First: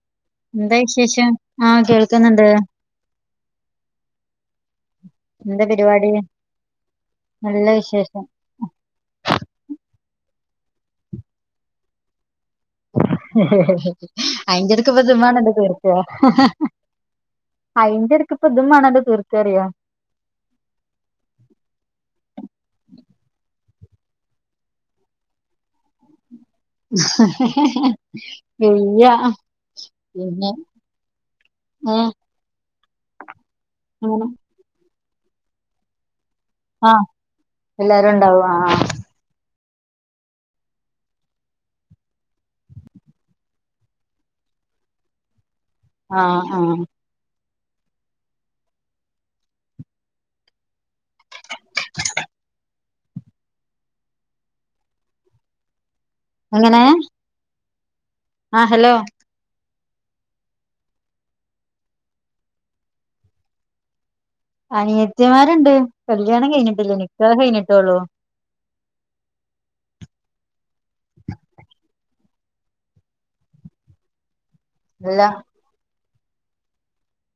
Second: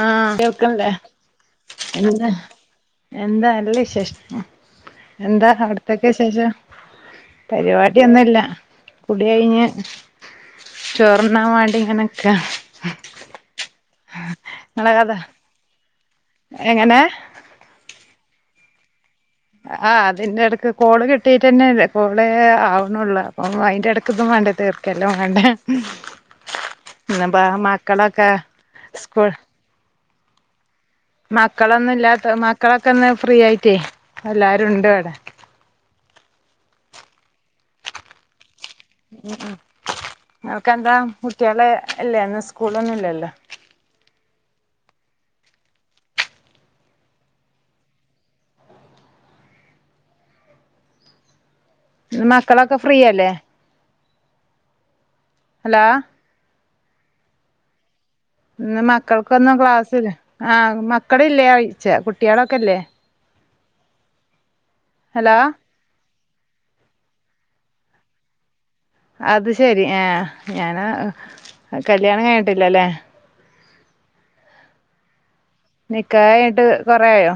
ആ എന്താ കേൾക്കണ്ട് വിശേഷം ആഹ് എന്താ കേൾക്കുന്നുണ്ട് എന്താ നല്ല വിശേഷം എന്താ അവിടത്തക്കെ വിശേഷം നല്ല പരിപാടിയൊന്നും വിശേഷം ഇല്ല കുടി കഴിഞ്ഞ് ചോറുണ്ണാൻ വേണ്ടി ഇങ്ങനെ നിക്കുവ അയിൻ്റെ ഇടയ്ക്ക് നിങ്ങളെ ഇവർ കഥ സിനിമ കണ്ട എങ്ങനെ അയിന്റെ ഇടക്ക് ഇപ്പം ഇതും വേണല്ലോ തീർ ആ അതിന്റെ അടുക്ക് കോള് കട്ട്ചെയ്തട്ട് തന്നെ കോള് ആവണള്ളൂ അപ്പം അ ഇടക്കതും വേണ്ടേ തീർക്കലും വേണ്ടേ ഇന്നിപ്പോ മക്കളൊക്കെ വയ്യാ സ്കൂൾ പിന്നെ മക്കളൊന്നും ഏഹ് ഇല്ലാത്ത മക്കളൊക്കെ ഒന്ന് ഫ്രീ ആയിട്ടേ അങ്ങനെ എല്ലാരും ഉണ്ട് ഇവിടെ ആ എല്ലാരും ഉണ്ടാവും ആ ഉം നിങ്ങക്ക് എന്താ കുട്ടികളെ ഇല്ലേ ഇന്ന് സ്കുളളൊന്നും ഇല്ലല്ലോ ആ ആ ന്ന് മക്കളൊക്കെ ഫ്രീയല്ലേ ഹലോ എങ്ങനെ ഇന്ന് മക്കൾക്കൊന്നും ക്ലാസ്സില്ല ആ മക്കള് കല്യാണം കഴിച്ച കുട്ടികളെക്കെല്ലേ ഹലോ അനിയത്തിമാരുണ്ട് കല്യാണം കഴിഞ്ഞിട്ടില്ല നിക്കഹ് കഴിഞ്ഞിട്ടോള്ളൂ അത് ശരി ആ ഞാന് കല്യാണം കഴിഞ്ഞിട്ടില്ലല്ലെ അല്ല നിക്കഹ് കഴിഞ്ഞിട്ട് കൊറേ ആയോ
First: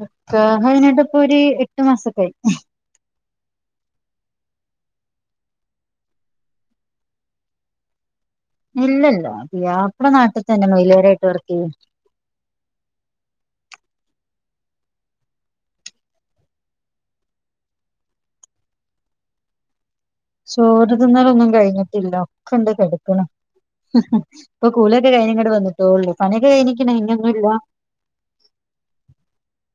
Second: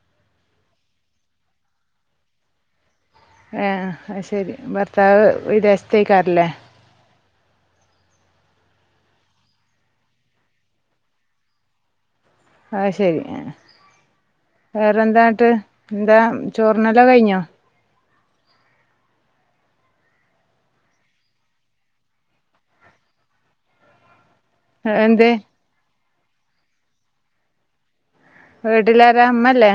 നിക്കാഹ് കഴിഞ്ഞിട്ട് ഇപ്പൊ ഒരു എട്ട് മാസക്കെ ആയി ആ അത് ശരി ഭർത്താവ് വിദേശത്തേക്കാറല്ലേ ഇല്ലില്ല പുയാപ്പിള നാട്ടിൽത്തന്നെ മൈലോരയായിട്ട് വർക്ക് ചെയ്യുന്നു അത് ശരി ആ വേറെന്തായിട്ട് എന്താ ചോറിനെല്ലാം കഴിഞ്ഞോ ചോറ്തിന്നാല് ഒന്നും കഴിഞ്ഞിട്ടില്ല ഒക്കെ ഉണ്ട് കിടക്കണം ഇപ്പം കൂളിയെക്കെ എന്തേ കഴിഞ്ഞ് ഇങ്ങോട്ട് വന്നിട്ടേ ഉള്ളു പണിയൊക്കെ കഴഞ്ഞേക്കണ് ഇനിയൊന്നും ഇല്ല വീട്ടിലാര അമ്മയില്ലേ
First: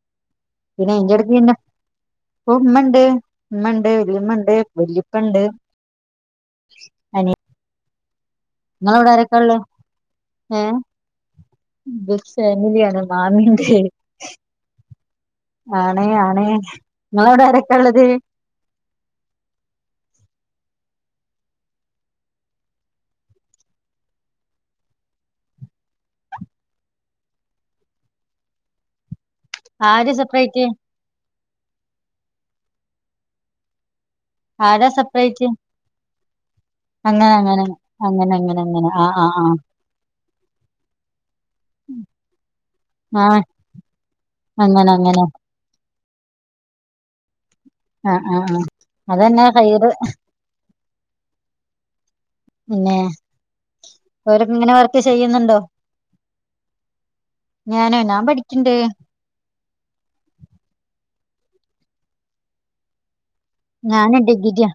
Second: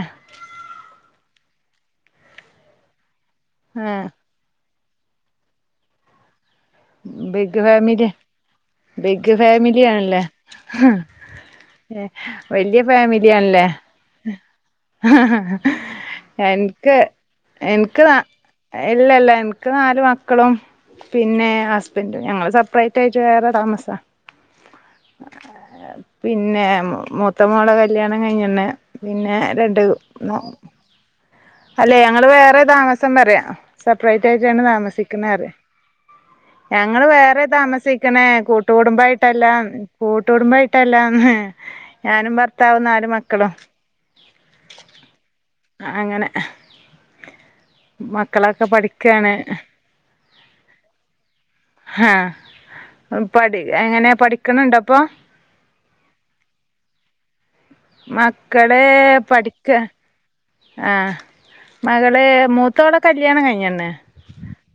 പിന്നെ അയിൻ്റെയിടക്ക് പിന്നെ ഓ ഉമ്മ ഉണ്ട് ഉമ്മ ഉണ്ട് ആഹ് വല്യമ്മ ഉണ്ട് വല്യപ്പ ഇണ്ട് ബിഗ് ഫാമിലി ഇങ്ങളവിടെ ബിഗ് ആരൊക്കെ ഉള്ളെ ഫാമിലി ആണല്ലേ ഏഹ് ല്ലേ ബിഗ് വലിയ ഫാമിലിയാണ് ഫാമിലിയണല്ലേ മാമിണ്ട് ആണ് ആണ് എനിക്ക് ഇങ്ങളവിടെ ആരൊക്കെ എനിക്ക് ഉള്ളത് നാ ഇല്ല ഇല്ല എനിക്ക് നാല് മക്കളും പിന്നെ ഹസ്ബൻഡും ഞങ്ങള് സെപ്പറേറ്റ് ആയിട്ട് വേറെ താമസാ ആ പിന്നെ മൂത്ത മോള കല്യാണം കഴിഞ്ഞന്നെ പിന്നെ രണ്ട് ആര് മൂ സെപ്പറേറ്റ് അല്ലെ ഞങ്ങള് വേറെ താമസം പറയാം ഫ്രൈഡേജാണ് ആരാ താമസിക്കുന്നത് സെപ്പറേറ്റ് പറയ് ഞങ്ങള് അങ്ങനെ വേറെ അങ്ങനെ താമസിക്കണേ അങ്ങനെ അങ്ങനെ അങ്ങനെ ആഹ് ആഹ് കൂട്ടുകടുംബായിട്ടെല്ലാം ആഹ് കൂട്ട കുടുംബയിട്ടല്ലാം ഞാനും ഭർത്താവും നാല് ആഹ് മക്കളും. [unintelligible] അങ്ങനെ അ അ അ മക്കളൊക്കെ പഠിക്കാണ് അതന്നെ ഹൈർ ആഹ പിന്നെ എങ്ങനെയ ഓരൊക്കെ ഇങ്ങനെ പഠിക്കണണ്ടോപ്പൊ വർക്ക് [unintelligible] ചെയ്യുന്നുണ്ടോ ഞാനോ ഞാൻ പഠിക്ക്ണ്ട് മക്കളെ പഠിക്കാ ആ. മകളെ മൂത്തോളെ കല്യാണം ഞാൻ ഡിഗ്രിയാ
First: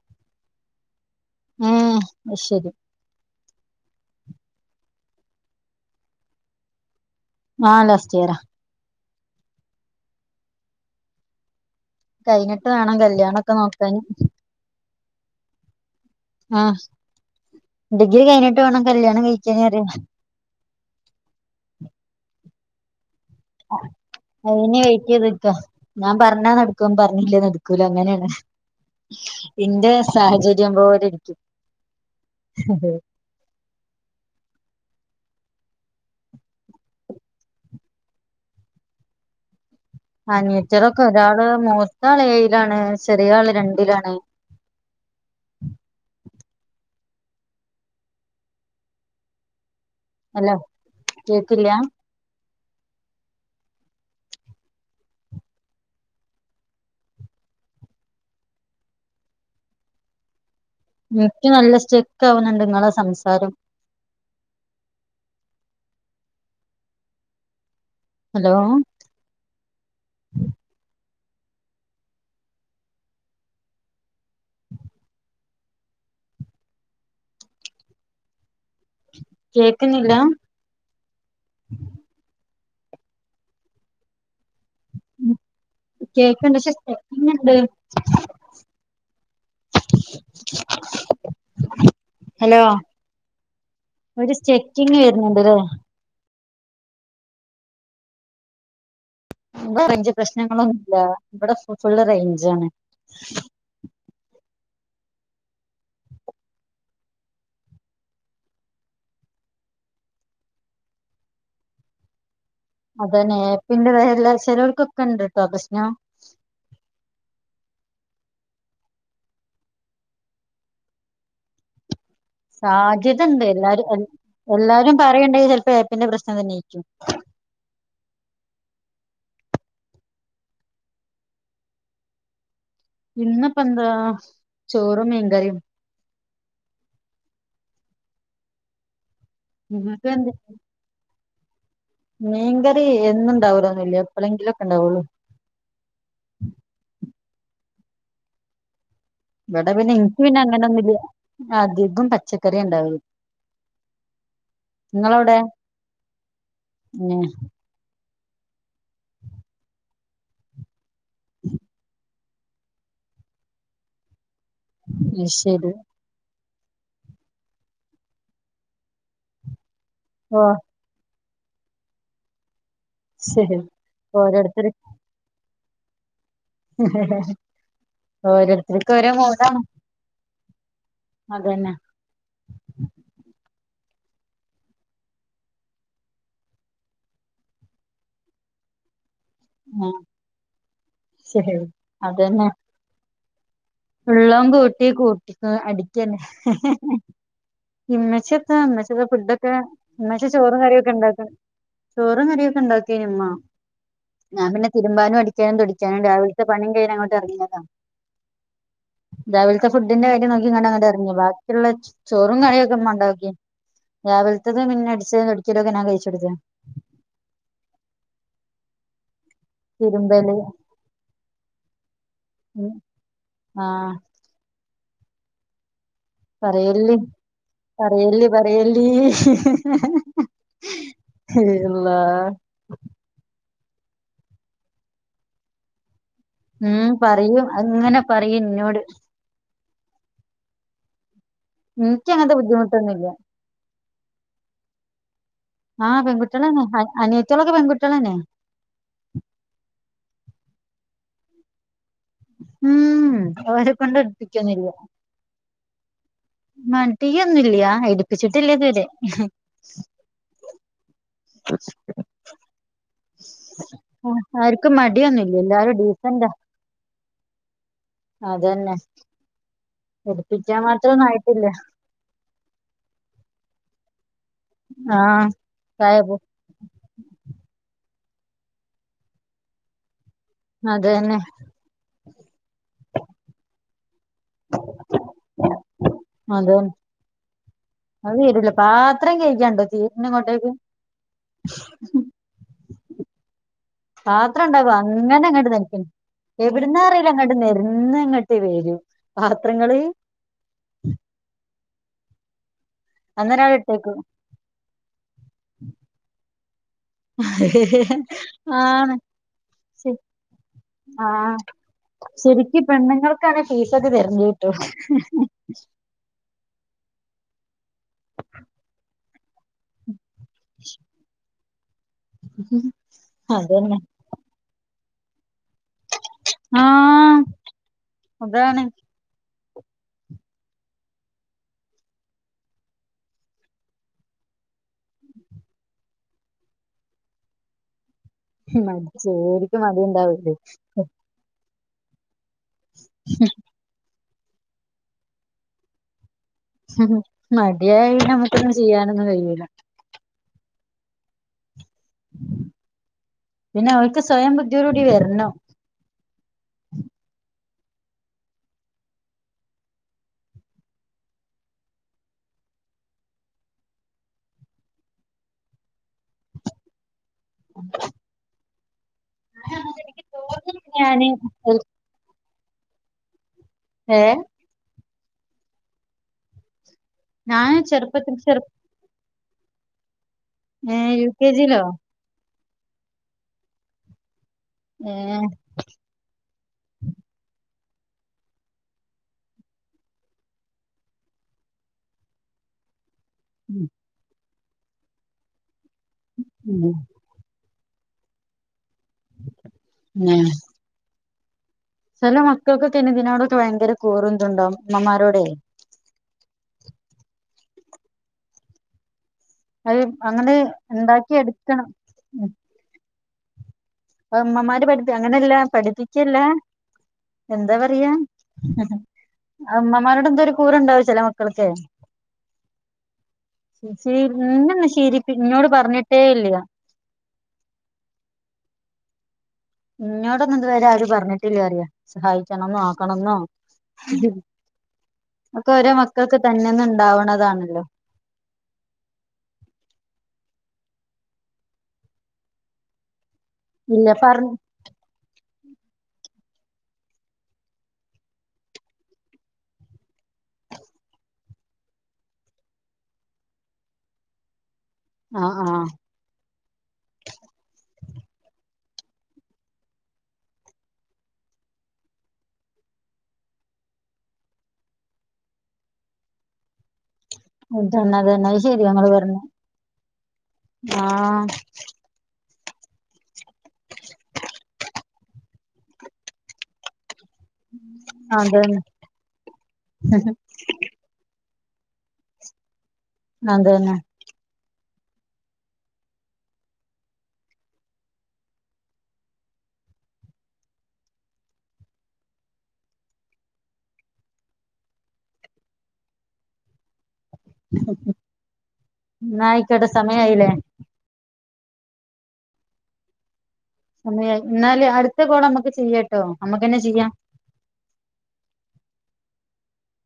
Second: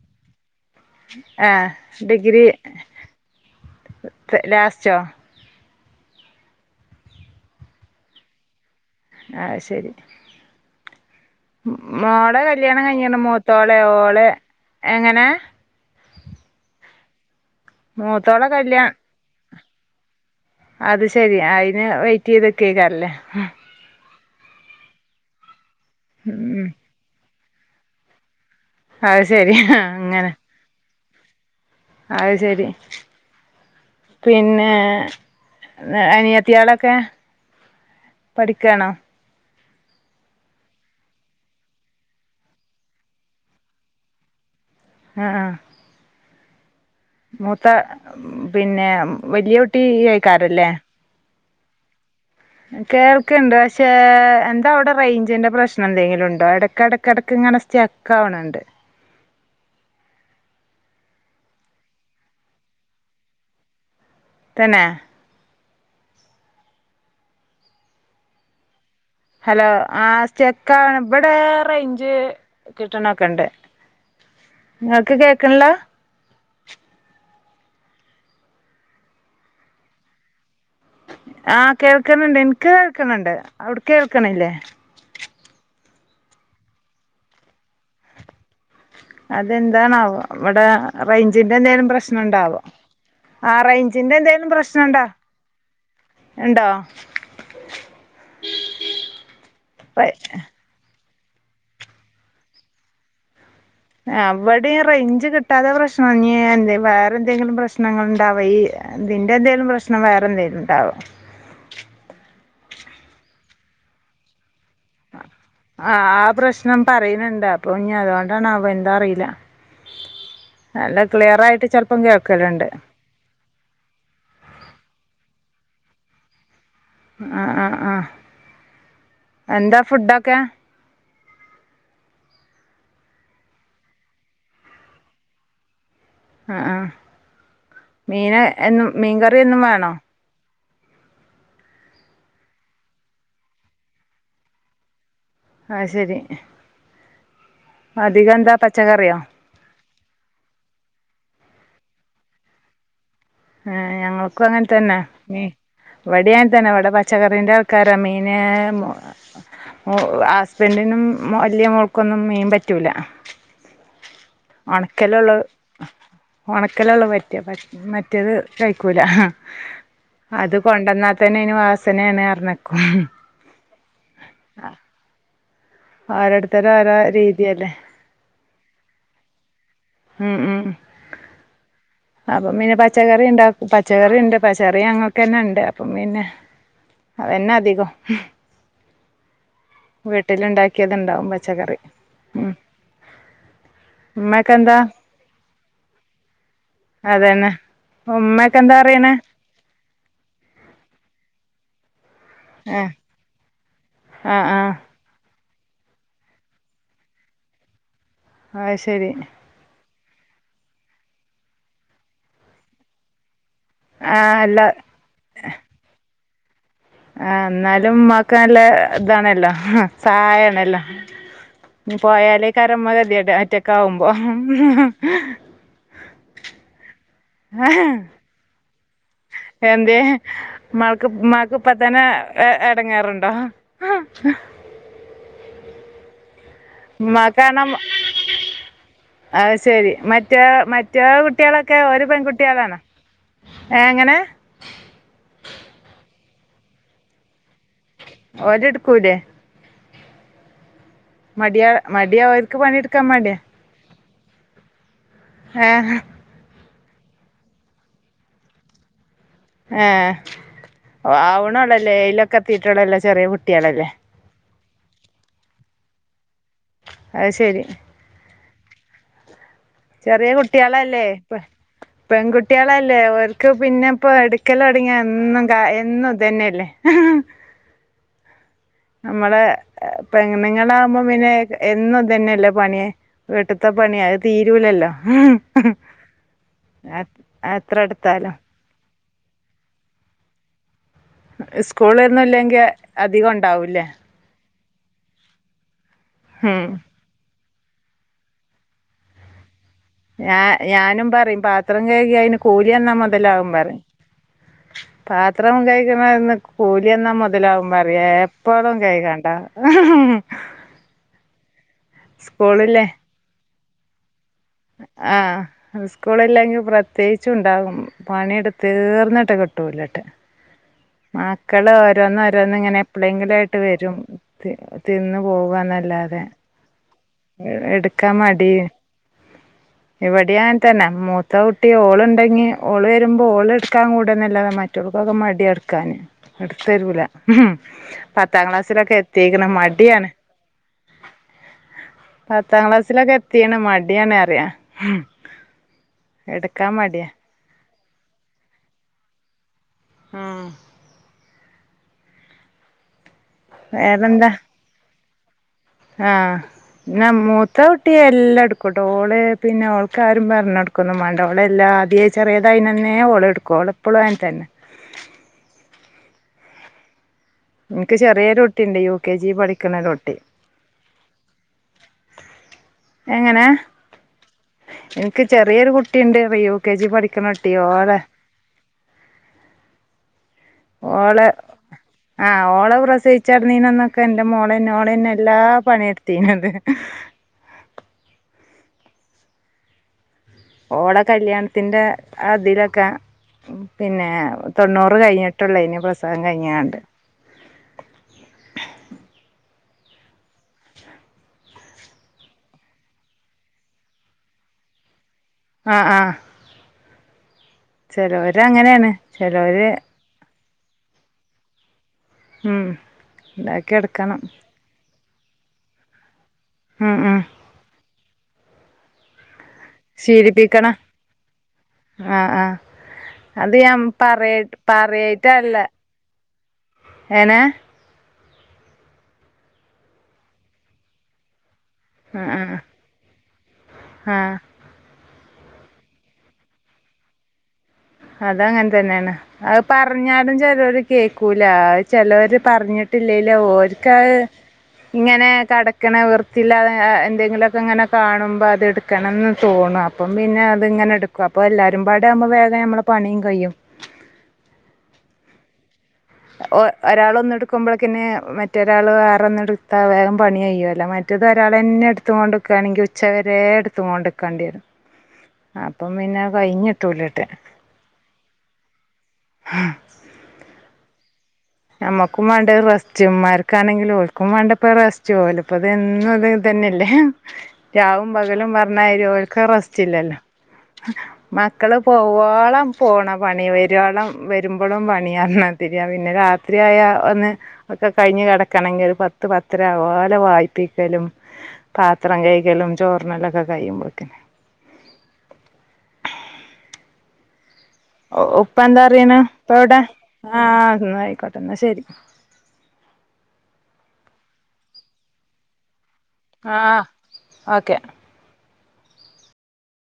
ഏഹ് ആഹ ഡിഗ്രി അയ്ശരി ലാസ്റ്റോ ആ ലാസ്റ്റ് ഇയറാ അ ശരി മോളെ കഴിഞ്ഞിട്ട് കല്യാണം വേണം കഴിഞ്ഞിണ് കല്യാണൊക്കെ മൂത്തോളെ നോക്കാന് ഓളെ എങ്ങനെ. ആ ഡിഗ്രി മൂത്തോളെ കഴിഞ്ഞിട്ട് കല്യാ വേണം കല്യാണം കഴിക്കന്നറിയാൻ അത് ശെരി അയിന് വൈറ്റ് എയ്ത് നിക്കയ്ക്കാരം ല്ലെ അയിനു വൈറ്റിത്ക്കാ ഞാൻപറഞ ഉം നടക്കും പറഞ്ഞില്ലേ നടക്കൂല അങ്ങനെയാണ് അത് ശരി ഇന്റെ അങ്ങനെ സാഹചര്യം പോലെരി അത് ശരി പിന്നെ അനിയത്തിയാളൊക്കെ പഠിക്കാണോ അനിയത്തിയാളൊക്കെ ഒരാള് മൂത്ത ആള് ഏഴിലാണ് ചെറിയ ആള് രണ്ടിലാണ് ആ ആ മൂത്ത പിന്നെ വലിയ കുട്ടിയ്യ് ഹലോ അയ്ക്കാരല്ലേ കേക്കില്ല കേൾക്കുണ്ട് പക്ഷെ എന്താ അവിടെ റേഞ്ചിന്റെ പ്രശ്ന എന്തെങ്കിലും ഉണ്ടോ എടക്ക് എടക്ക് എടക്ക് ണ സ്റ്റക്കാവണണ്ട് എനിക്ക് നല്ല സ്റ്റെക്ക് ആവുന്നുണ്ട് നിങ്ങളെ സംസാരം തന്നെ ഹലോ ഇവിടെറെ ഇഞ്ച് കിട്ടണൊക്കെണ്ട് ങ്ങക്ക് കേക്കണില്ല കേക്കുന്നില്ല ആ കേൾക്കണണ്ട് എനിക്ക് കേൾക്കണണ്ട് അവിട്ക്ക് കേൾക്കണില്ലേ കേൾക്കുന്നുണ്ട് പക്ഷേ സ്റ്റക്കിങ്ണ്ട് അതെന്താണാവോ ഇവിടെ റേഞ്ചിന്റെ എന്തെിലും പ്രശ്നം ഉണ്ടാവോ ഹലോ ആറേഞ്ചിന്റെ എന്തേലും പ്രശ്ന ഇണ്ടോ. ഓ ഇണ്ടോ ഇവിടെ റെയിഞ്ച് പ്രശ്നങ്ങളൊന്നുമില്ല ഇവിടെ ഫുൾ റേഞ്ച് ആണ് അ ഇവിടെ റേഞ്ച് കിട്ടാതെ പ്രശ്നന്ത വേറെ എന്തെങ്കിലും പ്രശ്നങ്ങൾ ഇണ്ടാവയി ഏ തിന്റെ എന്തേലും പ്രശ്നം വേറെ എന്തേലും ഉണ്ടാവോ അതന്നെ ആപിന്റെ വേ [unintelligible] ആ ആ പ്രശ്നം പറയുന്നുണ്ടാ അപ്പൊ ഇനി അതുകൊണ്ടാണൊ എന്താ അറിയില്ല നല്ല ക്ലിയർ ആയിട്ട് ചെല സാധ്യതണ്ട് എല്ലാരും എല്ലാരും പറയണ്ടെൽ ചിലപ്പോ ഏപ്പിന്റെ പ്രശ്നം തന്നെ ആരിക്കും ആ ആ ആ എന്താ ഫുഡൊക്കെ ഇന്നപ്പ എന്താ ചോറും മീൻകറിയും ആ ആ മീന എന്നും മീൻ ക നിങ്ങൾക്ക് എന്ത് മീൻകറി എന്നുണ്ടാവുല്ലന്നല്ല എപ്പളെങ്കിലും ഒക്കെ ഉണ്ടാവുള്ളൂ ആ ശരി അധികന്താ പച്ച ഇവിടെ പിന്നെ ഇൻക്ക് പിന്നെ അങ്ങന ഒന്നുമില്ല അധികം പച്ചക്കറി ഉണ്ടാവ ആ ഞങ്ങൾക്കും അങ്ങനെ തന്നെ മീ ഇവിടെ യങ്ങനെതന്നെ ഇവിടെ പച്ചക്കറിന്റെ ആൾക്കാരാ മീ പിന്നെ [unintelligible] ഹസ്ബൻഡിനും വലിയ മോൾക്കൊന്നും മീൻ പറ്റൂലാ ഏഹ് ഒണക്കലള്ളു ശരി ഒണക്കലള്ളൂ പറ്റ പ മറ്റേത് കഴിക്കൂല ഓ അത് കൊണ്ടന്നാ തന്നെ ഇന് വാസനയാണ് പർഞ്ഞ ശരി ഓരോരുത്തര് ആരുട്ത്തോരോ രീതിയല്ലേ ഓരോരുത്തർക്ക് ഓരോ മൂടാണ് ഉം ഉം അതന്നെ അപ്പൊ പിന്നെ പച്ചക്കറി ഉണ്ടാ പച്ചക്കറി ഉണ്ട് പച്ചക്കറി അങ്ങക്കന്നെ ഉണ്ട് അപ്പം പിന്നെ അതന്നെ അധികം ആഹ് വീട്ടിലുണ്ടാക് ക്ക്യത്ണ്ടാവും ശരി പച്ചക്കറി ഉം ഉള്ളം ഉമ്മക്കെന്താ കൂട്ടി കൂട്ടി അടിക്കന്നെ അതന്നെ ഇമ്മച്ചി ഒക്കെ ഉമ്മക്കെ എന്താ ഇമ്മച്ചി പറയണേ ഫുഡൊക്കെ ഉമ്മച്ചി ചോറ് കറിയൊക്കെ ഉണ്ടാക്കും ചോറും ആ കറിയൊക്കെണ്ടാക്കിയിമ്മ ആ ഞാൻ ആ പിന്നെ തിരുമ്പാനും അടി കാൻ പിടിക്കാനുണ്ട് രാവിലത്തെ പണിം കഴിഞ്ഞ് അങ്ങോട്ട് എറങ്ങിയതാ ആ ശരി [unintelligible] എർങ്ങി ബാക്കിള്ളെ ചോറും കറി ഒക്കെ മ്മ ണ്ടാക്കി ആ അല്ല രാവിലത്തത് പിന്നെ അട്ച്ചലും തൊടക്കലൊക്കെ ഞാൻ കഴിച്ചടുത് ആ എന്നാലും ഉമ്മാക്ക് നല്ല ഇതാണല്ലോ തിരുമ്പല് സായേണല്ലോ പോയാലേകരമ്മ കത്യട ഒറ്റക്ക് ആഹ് ആവുമ്പോ പറയെല്ലി പറയെല്ലി പറയെല്ല് എന്തേ മാക്ക് മാക്ക് അള്ളാ ഇപ്പത്തനെ എടങ്ങേർണ്ടോ ആ ഉം പറയും അങ്ങനെ പറയും ഇന്നോട് അത് ശരി മറ്റേ മറ്റേ കുട്ടികളൊക്കെ ഒരു ഇൻക്ക് അങ്ങനത്തെ പെൺകുട്ടികളാണോ ബുദ്ധിമുട്ടൊന്നുല്ല എ എങ്ങനെ ആ പെൺകുട്ടികളാണ് അൻ അനിയത്തിളൊ ഓരടുക്കൂലെ മടിയാ മടി അവർക്ക് പണിയെടുക്കാ മടിയ ക്കുന്നില്ല ഹേഹ് മടിയൊന്നുല്യാ എടിപ്പിച്ചിട്ടില്ല ഇതുവരെ ഏ ആവണള്ളുല്ലേ ഏഴിലേക്ക്ത്തിട്ടുള്ളല്ലേ ചെറിയ കുട്ടികളല്ലേ ക്ക് മടിയൊന്നുല്ല എല്ലാരും ഡീസന്റാ അത് ശരി അതന്നെ ചെറിയ എടുപ്പിക്കാൻ കുട്ടികളല്ലേ മാത്രൊന്നും ആയിട്ടില്ല പെൺകുട്ടികളല്ലേ അവർക്ക് പിന്നെ ഇപ്പൊ എടുക്കലൊട്ങ്ങിയ ആഹ് എന്നും കാ എന്നും കായപോ ഇതന്നെയല്ലേ നമ്മള് പെണ്ണുങ്ങളാമ്പോ അതന്നെ പിന്നെ എന്നും തന്നെയല്ലേ പണി വീട്ടിത്തെ പണിയാ ഇട് യൂലല്ലോ അതന്നെ എ എത്ര അത് ഇട്ത്താലും തീരൂല [unintelligible] [unintelligible] സ്കൂള് ഇന്നുല്ലെങ്കിൽ അധികം ഉണ്ടാവൂല്ലേ പാത്രം ഉണ്ടാകും അങ്ങനെ അങ്ങട്ട് [unintelligible] ഉം എവിടുന്ന അറീല ങ്ങട്ട് നെര്ന്ന് ഇങ്ങട്ട് വരും ആ ഞാ ഞാനും പറയും പാത്രം കഴുകി അയിന് കൂലിന്നാ അന്നേരം മുതലാകും അവിടെ പറയും ഇട്ടേക്കും പാത്രം കഴിക്കണന്ന് കൂലിയന്നാ മൊതലാകുമ്പറിയ എപ്പളും കഴികണ്ട ഉം ആ ശരിക്ക് പെണ്ണുങ്ങൾക്കാണ് ഫീസ് ഒക്കെ തര്ണ്ടയ് ആ സ്കൂള് ഇല്ലെങ്കിൽ പ്രത്യേകിച്ചും ഉണ്ടാകും പണിയെടു തീർന്നി ട്ട് കിട്ടൂലട്ട് മക്കൾ ഓരോന്ന് ഓരോന്ന് ഇങ്ങനെ എപ്പ്ളേങ്കിലു ആയിട്ട് അതന്നെ വരും തി തിന്ന് പോകന്നല്ലാതെ ആഹ് എ എടുക്കാ മടി അതാണ് ഇവിടെയാൻതന്നെ മൂത്ത കുട്ടി ഓള്ണ്ടെങ്കി ഓള് വരുമ്പോ ഓള് ട്ക്കാൻ കൂടന്നല്ലാതെ മറ്റു ക്കൊക്കെ മടിയ ഇട്ക്കാന് ഇട്ത്തരൂല പത്താം ക്ലാസ്സിലൊക്കെ എത്തിക്കണ് മടിച്ചോരിക്ക് മടി മടിയാണ് ഉണ്ടാവൂലേ പത്താം ക്ലാസ്സിലൊക്കെ എത്തീണ് മടിയാണ് അറിയാ എടുക്കാ മടിയാ അതിയായി നമുക്കൊന്നും ചെയ്യാനൊന്നും കഴിയില്ല ആഹ പിന്നെ അവൾക്ക് സ്വയം ബുദ്ധിയോട കൂടി വരണോ ആഹ ാ മൂത്ത കുട്ടിയ എല്ലാം എടുക്കും ഡടോള് പിന്നെ അവൾക്കാരും പറഞ്ഞഞ്െടുക്കുന്നു മണ്ടോള എല്ലാം ആദ്യ ചെറിയത അതിനന്ന്നെ ഓള എടുക്കുവോള എപ്പോളും അയിന് തന്നെ എനിക്ക് ചെറിയൊരുൊട്ടിുണ്ട് യു കെ ജി പഠിക്കുന്നരുൊട്ടി ഞാന് എങ്ങനെ ഹഹ എനിക്ക് ചെറിയൊരു കുട്ടിയുണ്ട് യു കെ ജി ഞാൻ പഠിക്കണട്ടിയോടെ ചെറുപ്പത്തിൽ ചെറു ഏ യു കെ ജിയിലോ ആ ഓളവ പ്രസയിിച്ചാ നീനന്നൊക്കെ എ മോളൻ ഏ മോളേൻ എല്ലാ പണിയെടുത്തീനത് ഓട കല്യാണത്തിന്റെ അതിലൊക്കെ പിന്നെ തൊണ്ണൂറ് കഴിഞ്ഞിട്ടുള്ളേ ഇന് പ്രസാദം കഴിഞ്ഞാണ്ട് ഉം ചില മക്കൾക്കൊക്കെ ഇനിെതിനോടൊക്കെ ഭയങ്കര കൂറതുണ്ടോ അമ്മമാരോടെ ആഹ ആഹ ചല ഒര് അങ്ങനെയാണ് അത് അങ്ങനെ ഉണ്ടാക്കി എടുക്കണം ന അമ്മ്മാര് പഠിപ്പ അങ്ങനെയല്ല പഠിപ്പിക്കല്ലേ ഉം. ഉം എന്താ പറയാ ഉമ്മമാരോട് എന്തോ ഒരു ശീലിപ്പിക്കണ കൂറുണ്ടാവും ചില മക്കൾക്ക് ആഹ ആഹ അത് ഞാൻ ചേച്ചി പറയ ഇന്നൊന്നും ശീലിപ്പി ഇന്നോട് പറയട്ടല്ല പറഞ്ഞിട്ടേ ഇല്ല നെ നിങ്ങോടൊന്നും ഇതുവരെ ആരും പറഞ്ഞിട്ടില്ല അറിയ ആ ആ സഹായിക്കണംന്നോ ആക്കണംെന്നോ ആ ഒക്കെ ഓരോ മക്കൾക്ക് തന്നെയ ഒന്ന ഉണ്ടാവണതാണല്ലോ അതങ്ങനെ തന്നെയാണ് അത് പറഞ്ഞാലും ചിലര് കേക്കൂല ചിലര് പറഞ്ഞിട്ട് ഇല്ലല്ലേ ഒക്ക ഇല്ല പറഞ്ഞ് ഇങ്ങനെ കടക്കണ വെൃത്തില്ല എന്തെങ്കിലുമൊക്കെ ഇങ്ങനെ കാണുമ്പോൾ അത് എടുക്കണംെന്ന് തോന്നും അപ്പം പിന്നെ അത് ഇങ്ങനെ എടുക്കും അപ്പൊ എല്ലാരും പാട ആ വേഗം നമ്മളെ പണിയും കഴിയും ആഹ ആഹ് ഒരാൾ ഒന്ന എടുക്കുമ്പോഴേക്കെ മറ്റൊരാൾ ആറെൊന്ന എടുത്താ വേഗം പണി ചെയയ്യുവല്ല മറ്റ ഇത് ഒരാൾ എന്നെ എടുത്ത കൊണ്ട് വക്കുകയാണെങ്കിൽ ഉച്ചകരെ എടുത്ത കൊണ്ട വക്കാേണ്ടി വരാണ് അപ്പം പിന്നെ കഴിഞ്ഞിട്ട് അതന്നെ അതന്നെ ശരി ഞങ്ങ പറണെ ആഹ റസ്റ്റന്മാർക്കാണെങ്കിലുംഓക്കും വേണ്ടപ്പോ റസ്റ്റ് ഓലപ്പത എന്നും അത് തന്നെയല്ലേ രാവും പകലും അതന്നെ പറഞ്ഞലവർക് റെസ്റ്റില്ലാലോ മക്കള് പോവോളം പോണ പണി അതന്നെ വരുവോളം വ വരുമ്പോഴും പണിയ [unintelligible] പിന്നെ രാത്രി ഒത്തിരിയായ ഒന്ന് ഒക്കെ കഴിഞ്ഞു കിടക്കണമെങ്കിൽ പത്ത് പത്തര അതു പോലെ വായിപ്പിക്കലും പാത്രം കൈകലും ചോറുണ്ണലൊക്കെ കഴിയുമ്പോഴതേന് [unintelligible] ഉപ്പ എന്താ അറിയിനെ ഇന്നാ ആയിക്കോട്ടെ ഉപ്പഎവുടെ സമയായില്ലേ ആഹ് എന്ന ആയിക്കോട്ടെ എന്ന ശരി സമയായി എന്നാൽ അടുത്ത കാൾ നമ്മക്ക് ചെയ്യാ കേട്ടോ നമുക്കന്നെ ആഹ് ചെയ്യാം ഓക്കെ